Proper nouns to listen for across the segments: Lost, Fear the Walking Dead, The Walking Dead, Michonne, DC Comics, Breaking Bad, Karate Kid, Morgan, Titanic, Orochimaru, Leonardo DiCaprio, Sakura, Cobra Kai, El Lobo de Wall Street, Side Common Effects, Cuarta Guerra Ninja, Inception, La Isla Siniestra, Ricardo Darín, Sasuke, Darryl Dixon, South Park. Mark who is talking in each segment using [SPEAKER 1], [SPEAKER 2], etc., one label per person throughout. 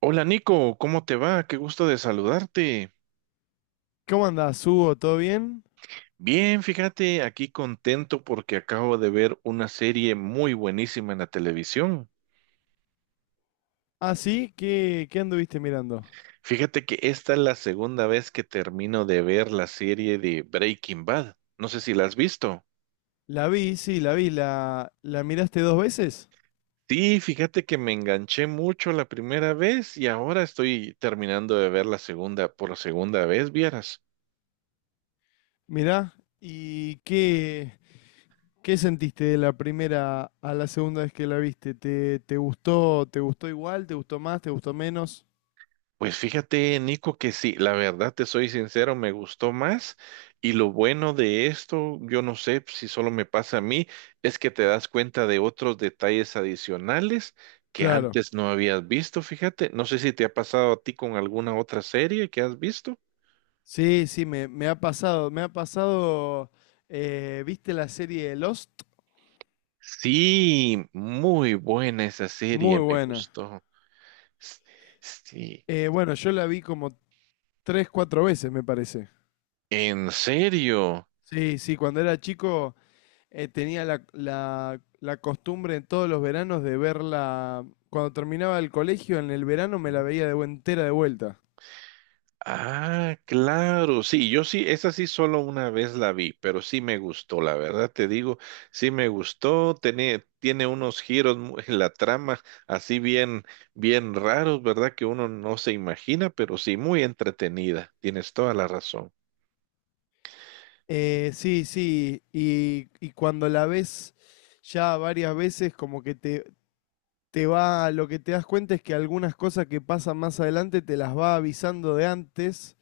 [SPEAKER 1] Hola Nico, ¿cómo te va? Qué gusto de saludarte.
[SPEAKER 2] ¿Cómo andás, Hugo? ¿Todo bien?
[SPEAKER 1] Bien, fíjate, aquí contento porque acabo de ver una serie muy buenísima en la televisión.
[SPEAKER 2] Ah, sí, ¿qué anduviste mirando?
[SPEAKER 1] Fíjate que esta es la segunda vez que termino de ver la serie de Breaking Bad. No sé si la has visto.
[SPEAKER 2] La vi, sí, la vi. ¿La miraste dos veces?
[SPEAKER 1] Sí, fíjate que me enganché mucho la primera vez y ahora estoy terminando de ver la segunda por segunda vez, vieras.
[SPEAKER 2] Mirá. ¿Y qué, qué sentiste de la primera a la segunda vez que la viste? ¿Te gustó, te gustó igual? ¿Te gustó más? ¿Te gustó menos?
[SPEAKER 1] Pues fíjate, Nico, que sí, la verdad te soy sincero, me gustó más y lo bueno de esto, yo no sé si solo me pasa a mí, es que te das cuenta de otros detalles adicionales que
[SPEAKER 2] Claro.
[SPEAKER 1] antes no habías visto, fíjate, no sé si te ha pasado a ti con alguna otra serie que has visto.
[SPEAKER 2] Sí, sí, me ha pasado. Me ha pasado. ¿Viste la serie Lost?
[SPEAKER 1] Sí, muy buena esa serie,
[SPEAKER 2] Muy
[SPEAKER 1] me
[SPEAKER 2] buena.
[SPEAKER 1] gustó. S- Sí,
[SPEAKER 2] Bueno, yo la vi como tres, cuatro veces, me parece.
[SPEAKER 1] en serio.
[SPEAKER 2] Sí, sí, cuando era chico. Tenía la, la costumbre en todos los veranos de verla. Cuando terminaba el colegio, en el verano me la veía de entera de vuelta.
[SPEAKER 1] Ah, claro, sí, yo sí, esa sí solo una vez la vi, pero sí me gustó, la verdad te digo, sí me gustó, tiene unos giros en la trama así bien, bien raros, ¿verdad? Que uno no se imagina, pero sí muy entretenida, tienes toda la razón.
[SPEAKER 2] Sí, sí. Y cuando la ves ya varias veces, como que te va. Lo que te das cuenta es que algunas cosas que pasan más adelante te las va avisando de antes.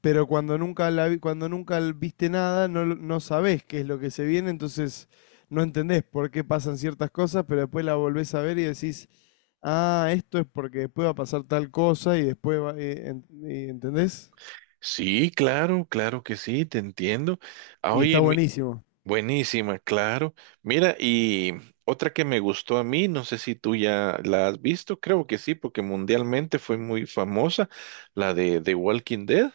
[SPEAKER 2] Pero cuando nunca la cuando nunca viste nada, no, no sabés qué es lo que se viene, entonces no entendés por qué pasan ciertas cosas, pero después la volvés a ver y decís, ah, esto es porque después va a pasar tal cosa y después va, ¿entendés?
[SPEAKER 1] Sí, claro, claro que sí, te entiendo. Ah,
[SPEAKER 2] Y está
[SPEAKER 1] oye, mi-
[SPEAKER 2] buenísimo.
[SPEAKER 1] Buenísima, claro. Mira, y otra que me gustó a mí, no sé si tú ya la has visto, creo que sí, porque mundialmente fue muy famosa, la de The Walking Dead.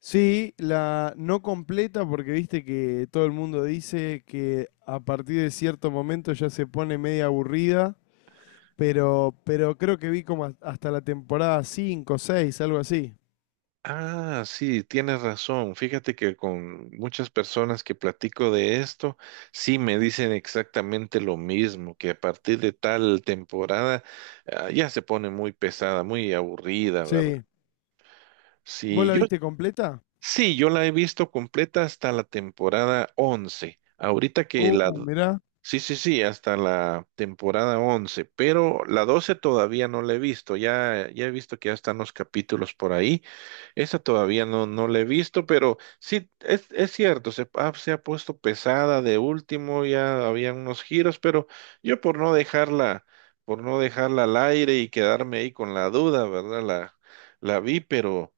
[SPEAKER 2] Sí, la no completa porque viste que todo el mundo dice que a partir de cierto momento ya se pone media aburrida, pero creo que vi como hasta la temporada 5, 6, algo así.
[SPEAKER 1] Ah, sí, tienes razón. Fíjate que con muchas personas que platico de esto, sí me dicen exactamente lo mismo, que a partir de tal temporada, ah, ya se pone muy pesada, muy aburrida, ¿verdad?
[SPEAKER 2] Sí. ¿Vos
[SPEAKER 1] Sí,
[SPEAKER 2] la
[SPEAKER 1] yo
[SPEAKER 2] viste completa?
[SPEAKER 1] sí, yo la he visto completa hasta la temporada 11. Ahorita que la...
[SPEAKER 2] Mirá.
[SPEAKER 1] Sí, sí, sí, hasta la temporada once, pero la 12 todavía no la he visto. Ya he visto que ya están los capítulos por ahí. Esa todavía no la he visto, pero sí, es cierto, se ha puesto pesada de último, ya había unos giros, pero yo por no dejarla al aire y quedarme ahí con la duda, ¿verdad? La vi, pero...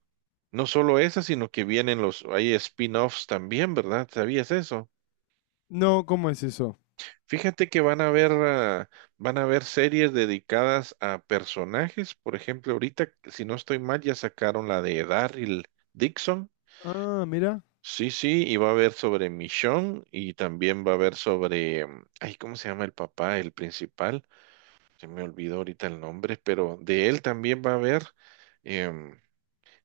[SPEAKER 1] No solo esa, sino que vienen los, hay spin-offs también, ¿verdad? ¿Sabías eso?
[SPEAKER 2] No, ¿cómo es eso?
[SPEAKER 1] Fíjate que van a haber, ah, van a haber series dedicadas a personajes. Por ejemplo, ahorita, si no estoy mal, ya sacaron la de Darryl Dixon.
[SPEAKER 2] Ah, mirá.
[SPEAKER 1] Sí, sí, y va a haber sobre Michonne y también va a haber sobre, ay, ¿cómo se llama el papá, el principal? Se me olvidó ahorita el nombre, pero de él también va a haber em,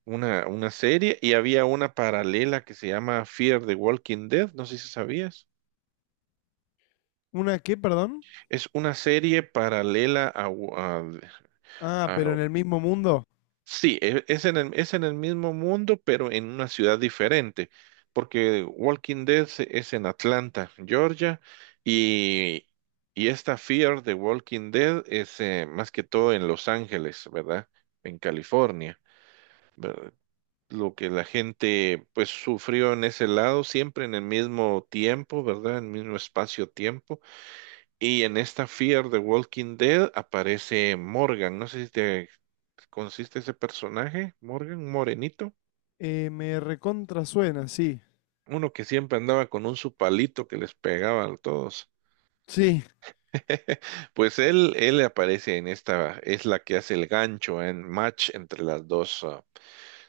[SPEAKER 1] una serie y había una paralela que se llama Fear the Walking Dead, no sé si sabías.
[SPEAKER 2] ¿Una qué, perdón?
[SPEAKER 1] Es una serie paralela a... a-
[SPEAKER 2] Ah, pero en
[SPEAKER 1] a-
[SPEAKER 2] el mismo mundo.
[SPEAKER 1] sí, es en el mismo mundo, pero en una ciudad diferente, porque Walking Dead es en Atlanta, Georgia, y, y esta Fear the Walking Dead es más que todo en Los Ángeles, ¿verdad? En California. Lo que la gente pues sufrió en ese lado, siempre en el mismo tiempo, ¿verdad? En el mismo espacio-tiempo. Y en esta Fear de Walking Dead aparece Morgan, no sé si te consiste ese personaje, Morgan, un morenito,
[SPEAKER 2] Me recontra suena, sí.
[SPEAKER 1] uno que siempre andaba con un su palito que les pegaba a todos.
[SPEAKER 2] Sí,
[SPEAKER 1] Pues él aparece en esta, es la que hace el gancho en match entre las dos ah,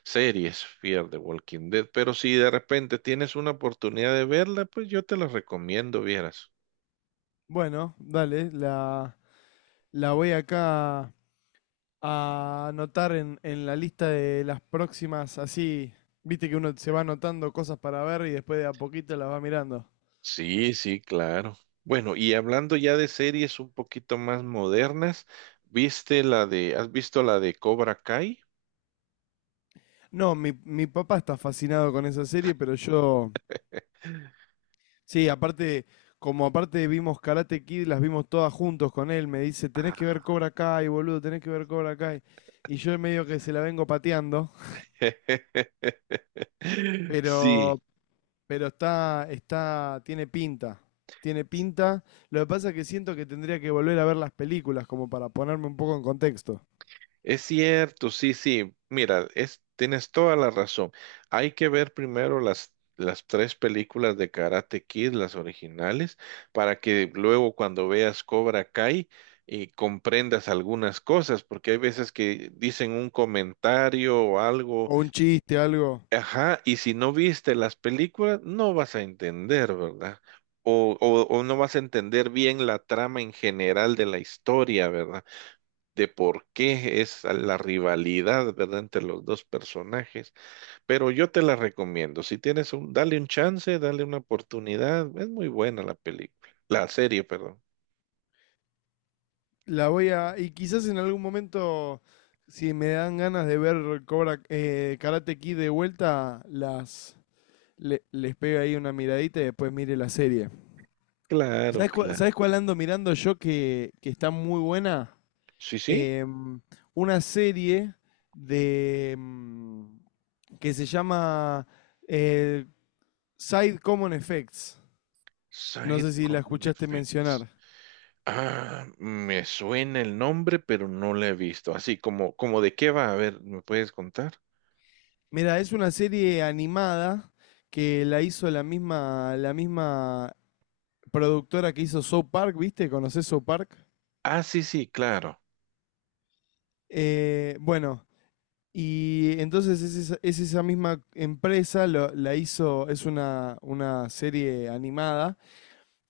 [SPEAKER 1] series, Fear the Walking Dead. Pero si de repente tienes una oportunidad de verla, pues yo te la recomiendo, vieras.
[SPEAKER 2] bueno, dale, la voy acá a anotar en la lista de las próximas, así, viste que uno se va anotando cosas para ver y después de a poquito las va mirando.
[SPEAKER 1] Sí, sí, claro. Bueno, y hablando ya de series un poquito más modernas, ¿viste la de, has visto la de Cobra Kai?
[SPEAKER 2] No, mi papá está fascinado con esa serie, pero yo, sí, aparte, como aparte vimos Karate Kid, las vimos todas juntos con él, me dice, tenés que ver
[SPEAKER 1] Ah.
[SPEAKER 2] Cobra Kai, boludo, tenés que ver Cobra Kai. Y yo medio que se la vengo pateando,
[SPEAKER 1] Sí,
[SPEAKER 2] pero, Pero está, está, tiene pinta, tiene pinta. Lo que pasa es que siento que tendría que volver a ver las películas como para ponerme un poco en contexto.
[SPEAKER 1] es cierto, sí, sí. Mira, es, tienes toda la razón. Hay que ver primero las tres películas de Karate Kid, las originales, para que luego cuando veas Cobra Kai y comprendas algunas cosas, porque hay veces que dicen un comentario o algo,
[SPEAKER 2] O un chiste, algo.
[SPEAKER 1] ajá, y si no viste las películas, no vas a entender, ¿verdad? O no vas a entender bien la trama en general de la historia, ¿verdad? De por qué es la rivalidad, ¿verdad?, entre los dos personajes. Pero yo te la recomiendo. Si tienes un, dale un chance, dale una oportunidad. Es muy buena la película, la serie, perdón.
[SPEAKER 2] La voy a, y quizás en algún momento, si me dan ganas de ver Cobra, Karate Kid de vuelta, las, les pego ahí una miradita y después mire la serie.
[SPEAKER 1] Claro, claro.
[SPEAKER 2] Sabes cuál ando mirando yo que está muy buena?
[SPEAKER 1] Sí, sí.
[SPEAKER 2] em, una serie de que se llama eh, Side Common Effects. No
[SPEAKER 1] Side
[SPEAKER 2] sé si la
[SPEAKER 1] Common
[SPEAKER 2] escuchaste
[SPEAKER 1] Effects.
[SPEAKER 2] mencionar.
[SPEAKER 1] Ah, me suena el nombre, pero no la he visto. Así como, como de qué va, a ver, ¿me puedes contar?
[SPEAKER 2] Mira, es una serie animada que la hizo la misma productora que hizo South Park, ¿viste? ¿Conoces South Park?
[SPEAKER 1] Ah, sí, sí, claro.
[SPEAKER 2] Bueno, y entonces es esa misma empresa, la hizo, es una serie animada.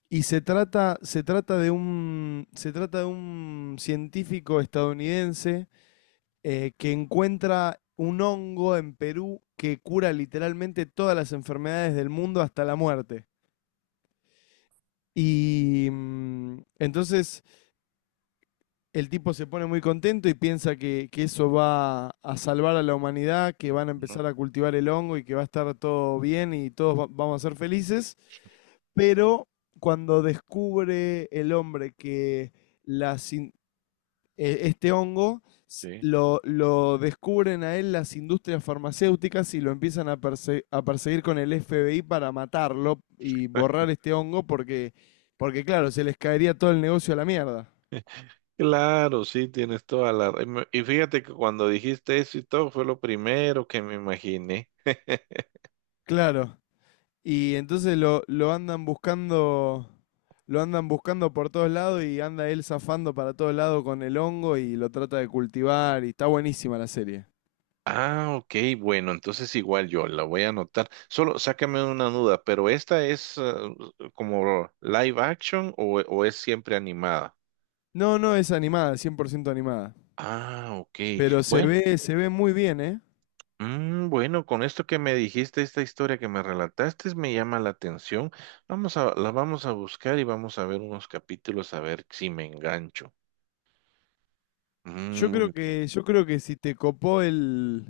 [SPEAKER 2] Y se trata de un, se trata de un científico estadounidense que encuentra un hongo en Perú que cura literalmente todas las enfermedades del mundo hasta la muerte. Y entonces el tipo se pone muy contento y piensa que eso va a salvar a la humanidad, que van a
[SPEAKER 1] Ujú,
[SPEAKER 2] empezar a cultivar el hongo y que va a estar todo bien y todos vamos a ser felices. Pero cuando descubre el hombre que las in- este hongo
[SPEAKER 1] sí.
[SPEAKER 2] lo descubren a él las industrias farmacéuticas y lo empiezan a, a perseguir con el FBI para matarlo y borrar este hongo porque, porque claro, se les caería todo el negocio a la mierda.
[SPEAKER 1] Claro, sí, tienes toda la... ra- Y y fíjate que cuando dijiste eso y todo fue lo primero que me imaginé.
[SPEAKER 2] Claro. Y entonces lo andan buscando por todos lados y anda él zafando para todos lados con el hongo y lo trata de cultivar y está buenísima la serie.
[SPEAKER 1] Ah, ok, bueno, entonces igual yo la voy a anotar. Solo sácame una duda, pero ¿esta es como live action o es siempre animada?
[SPEAKER 2] No, no es animada, 100% animada,
[SPEAKER 1] Ah, ok,
[SPEAKER 2] pero
[SPEAKER 1] bueno,
[SPEAKER 2] se ve muy bien, ¿eh?
[SPEAKER 1] bueno, con esto que me dijiste, esta historia que me relataste me llama la atención. Vamos a, la vamos a buscar y vamos a ver unos capítulos a ver si me engancho. Mm,
[SPEAKER 2] Yo creo que si te copó el,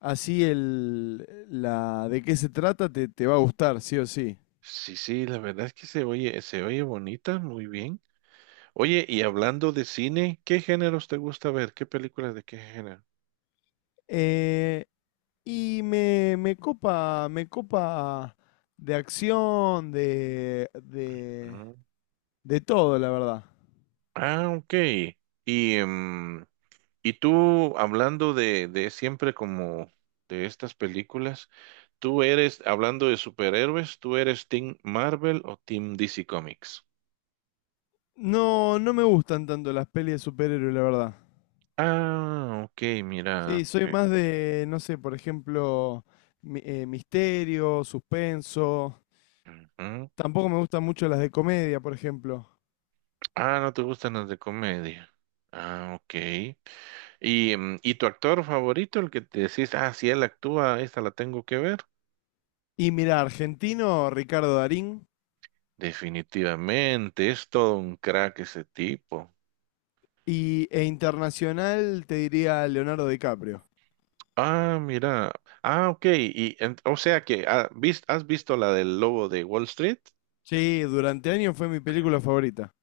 [SPEAKER 2] así el, la de qué se trata, te va a gustar, sí o sí.
[SPEAKER 1] sí, sí, la verdad es que se oye bonita, muy bien. Oye, y hablando de cine, ¿qué géneros te gusta ver? ¿Qué películas de qué género?
[SPEAKER 2] Eh, y me, me copa de acción, de,
[SPEAKER 1] Mm.
[SPEAKER 2] De todo, la verdad.
[SPEAKER 1] Ah, ok. Y, y tú, hablando de siempre como de estas películas, tú eres, hablando de superhéroes, ¿tú eres Team Marvel o Team DC Comics?
[SPEAKER 2] No, no me gustan tanto las pelis de superhéroes, la verdad.
[SPEAKER 1] Ah, ok, mira.
[SPEAKER 2] Sí, soy
[SPEAKER 1] Ok.
[SPEAKER 2] más de, no sé, por ejemplo, misterio, suspenso.
[SPEAKER 1] Ujú.
[SPEAKER 2] Tampoco me gustan mucho las de comedia, por ejemplo.
[SPEAKER 1] Ah, no te gustan las de comedia. Ah, ok. Y, y tu actor favorito, el que te decís, ah, si él actúa, esta la tengo que ver.
[SPEAKER 2] Y mira, argentino, Ricardo Darín.
[SPEAKER 1] Definitivamente, es todo un crack ese tipo.
[SPEAKER 2] Y, e internacional, te diría Leonardo DiCaprio.
[SPEAKER 1] Ah, mira. Ah, ok. Y, en- o sea que ah, vis- has visto la del lobo de Wall Street.
[SPEAKER 2] Sí, durante años fue mi película favorita.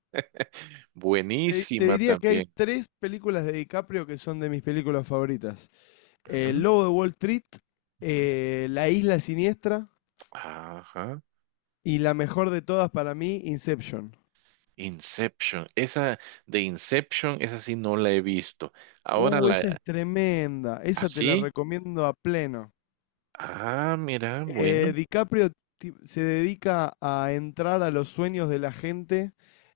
[SPEAKER 2] Te
[SPEAKER 1] Buenísima
[SPEAKER 2] diría que hay
[SPEAKER 1] también.
[SPEAKER 2] tres películas de DiCaprio que son de mis películas favoritas. El
[SPEAKER 1] Ujú,
[SPEAKER 2] Lobo de Wall Street,
[SPEAKER 1] ujú.
[SPEAKER 2] La Isla Siniestra
[SPEAKER 1] Ajá.
[SPEAKER 2] y la mejor de todas para mí, Inception.
[SPEAKER 1] Inception. Esa de Inception, esa sí no la he visto. Ahora
[SPEAKER 2] Esa es
[SPEAKER 1] la...
[SPEAKER 2] tremenda. Esa te la
[SPEAKER 1] ¿Así?
[SPEAKER 2] recomiendo a pleno.
[SPEAKER 1] Ah, mira, bueno.
[SPEAKER 2] DiCaprio se dedica a entrar a los sueños de la gente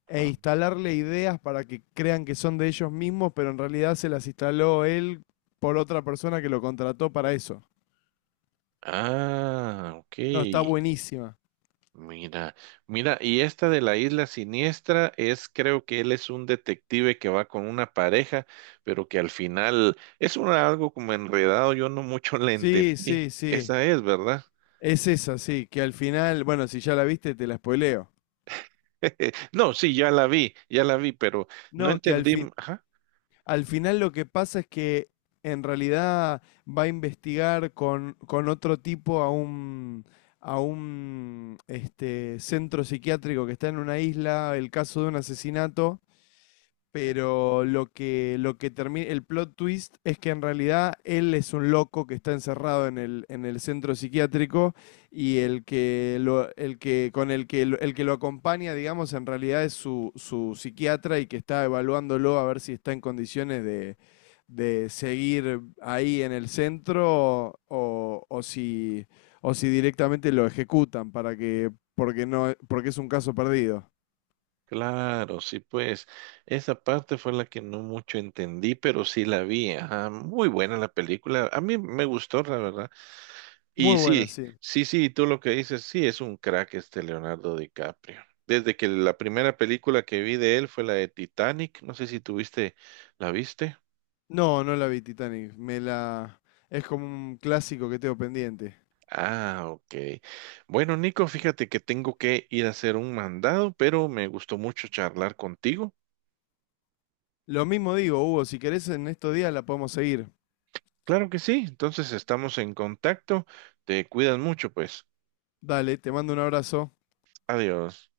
[SPEAKER 2] e
[SPEAKER 1] Ah,
[SPEAKER 2] instalarle ideas para que crean que son de ellos mismos, pero en realidad se las instaló él por otra persona que lo contrató para eso.
[SPEAKER 1] ah, ok.
[SPEAKER 2] No, está buenísima.
[SPEAKER 1] Mira, mira, y esta de la isla siniestra es, creo que él es un detective que va con una pareja, pero que al final es una- algo como enredado, yo no mucho la
[SPEAKER 2] Sí,
[SPEAKER 1] entendí.
[SPEAKER 2] sí, sí.
[SPEAKER 1] Esa es, ¿verdad?
[SPEAKER 2] Es esa, sí, que al final, bueno, si ya la viste, te la spoileo.
[SPEAKER 1] No, sí, ya la vi, pero no
[SPEAKER 2] No, que al
[SPEAKER 1] entendí.
[SPEAKER 2] fin,
[SPEAKER 1] Ajá.
[SPEAKER 2] al final lo que pasa es que en realidad va a investigar con otro tipo a un este, centro psiquiátrico que está en una isla, el caso de un asesinato,
[SPEAKER 1] eh,
[SPEAKER 2] pero lo que termina, el plot twist es que en realidad él es un loco que está encerrado en el centro psiquiátrico y el que, lo, el que con el que, el que lo acompaña, digamos, en realidad es su, su psiquiatra y que está evaluándolo a ver si está en condiciones de seguir ahí en el centro o si directamente lo ejecutan para que, porque no, porque es un caso perdido.
[SPEAKER 1] Claro, sí, pues esa parte fue la que no mucho entendí, pero sí la vi. Ajá, muy buena la película. A mí me gustó, la verdad. Y
[SPEAKER 2] Muy buena,
[SPEAKER 1] sí,
[SPEAKER 2] sí.
[SPEAKER 1] sí, sí, tú lo que dices, sí, es un crack este Leonardo DiCaprio. Desde que la primera película que vi de él fue la de Titanic, no sé si tuviste, ¿la viste?
[SPEAKER 2] No, no la vi Titanic. Me la. Es como un clásico que tengo pendiente.
[SPEAKER 1] Ah, ok. Bueno, Nico, fíjate que tengo que ir a hacer un mandado, pero me gustó mucho charlar contigo.
[SPEAKER 2] Lo mismo digo, Hugo, si querés en estos días la podemos seguir.
[SPEAKER 1] Claro que sí, entonces estamos en contacto. Te cuidas mucho, pues.
[SPEAKER 2] Dale, te mando un abrazo.
[SPEAKER 1] Adiós.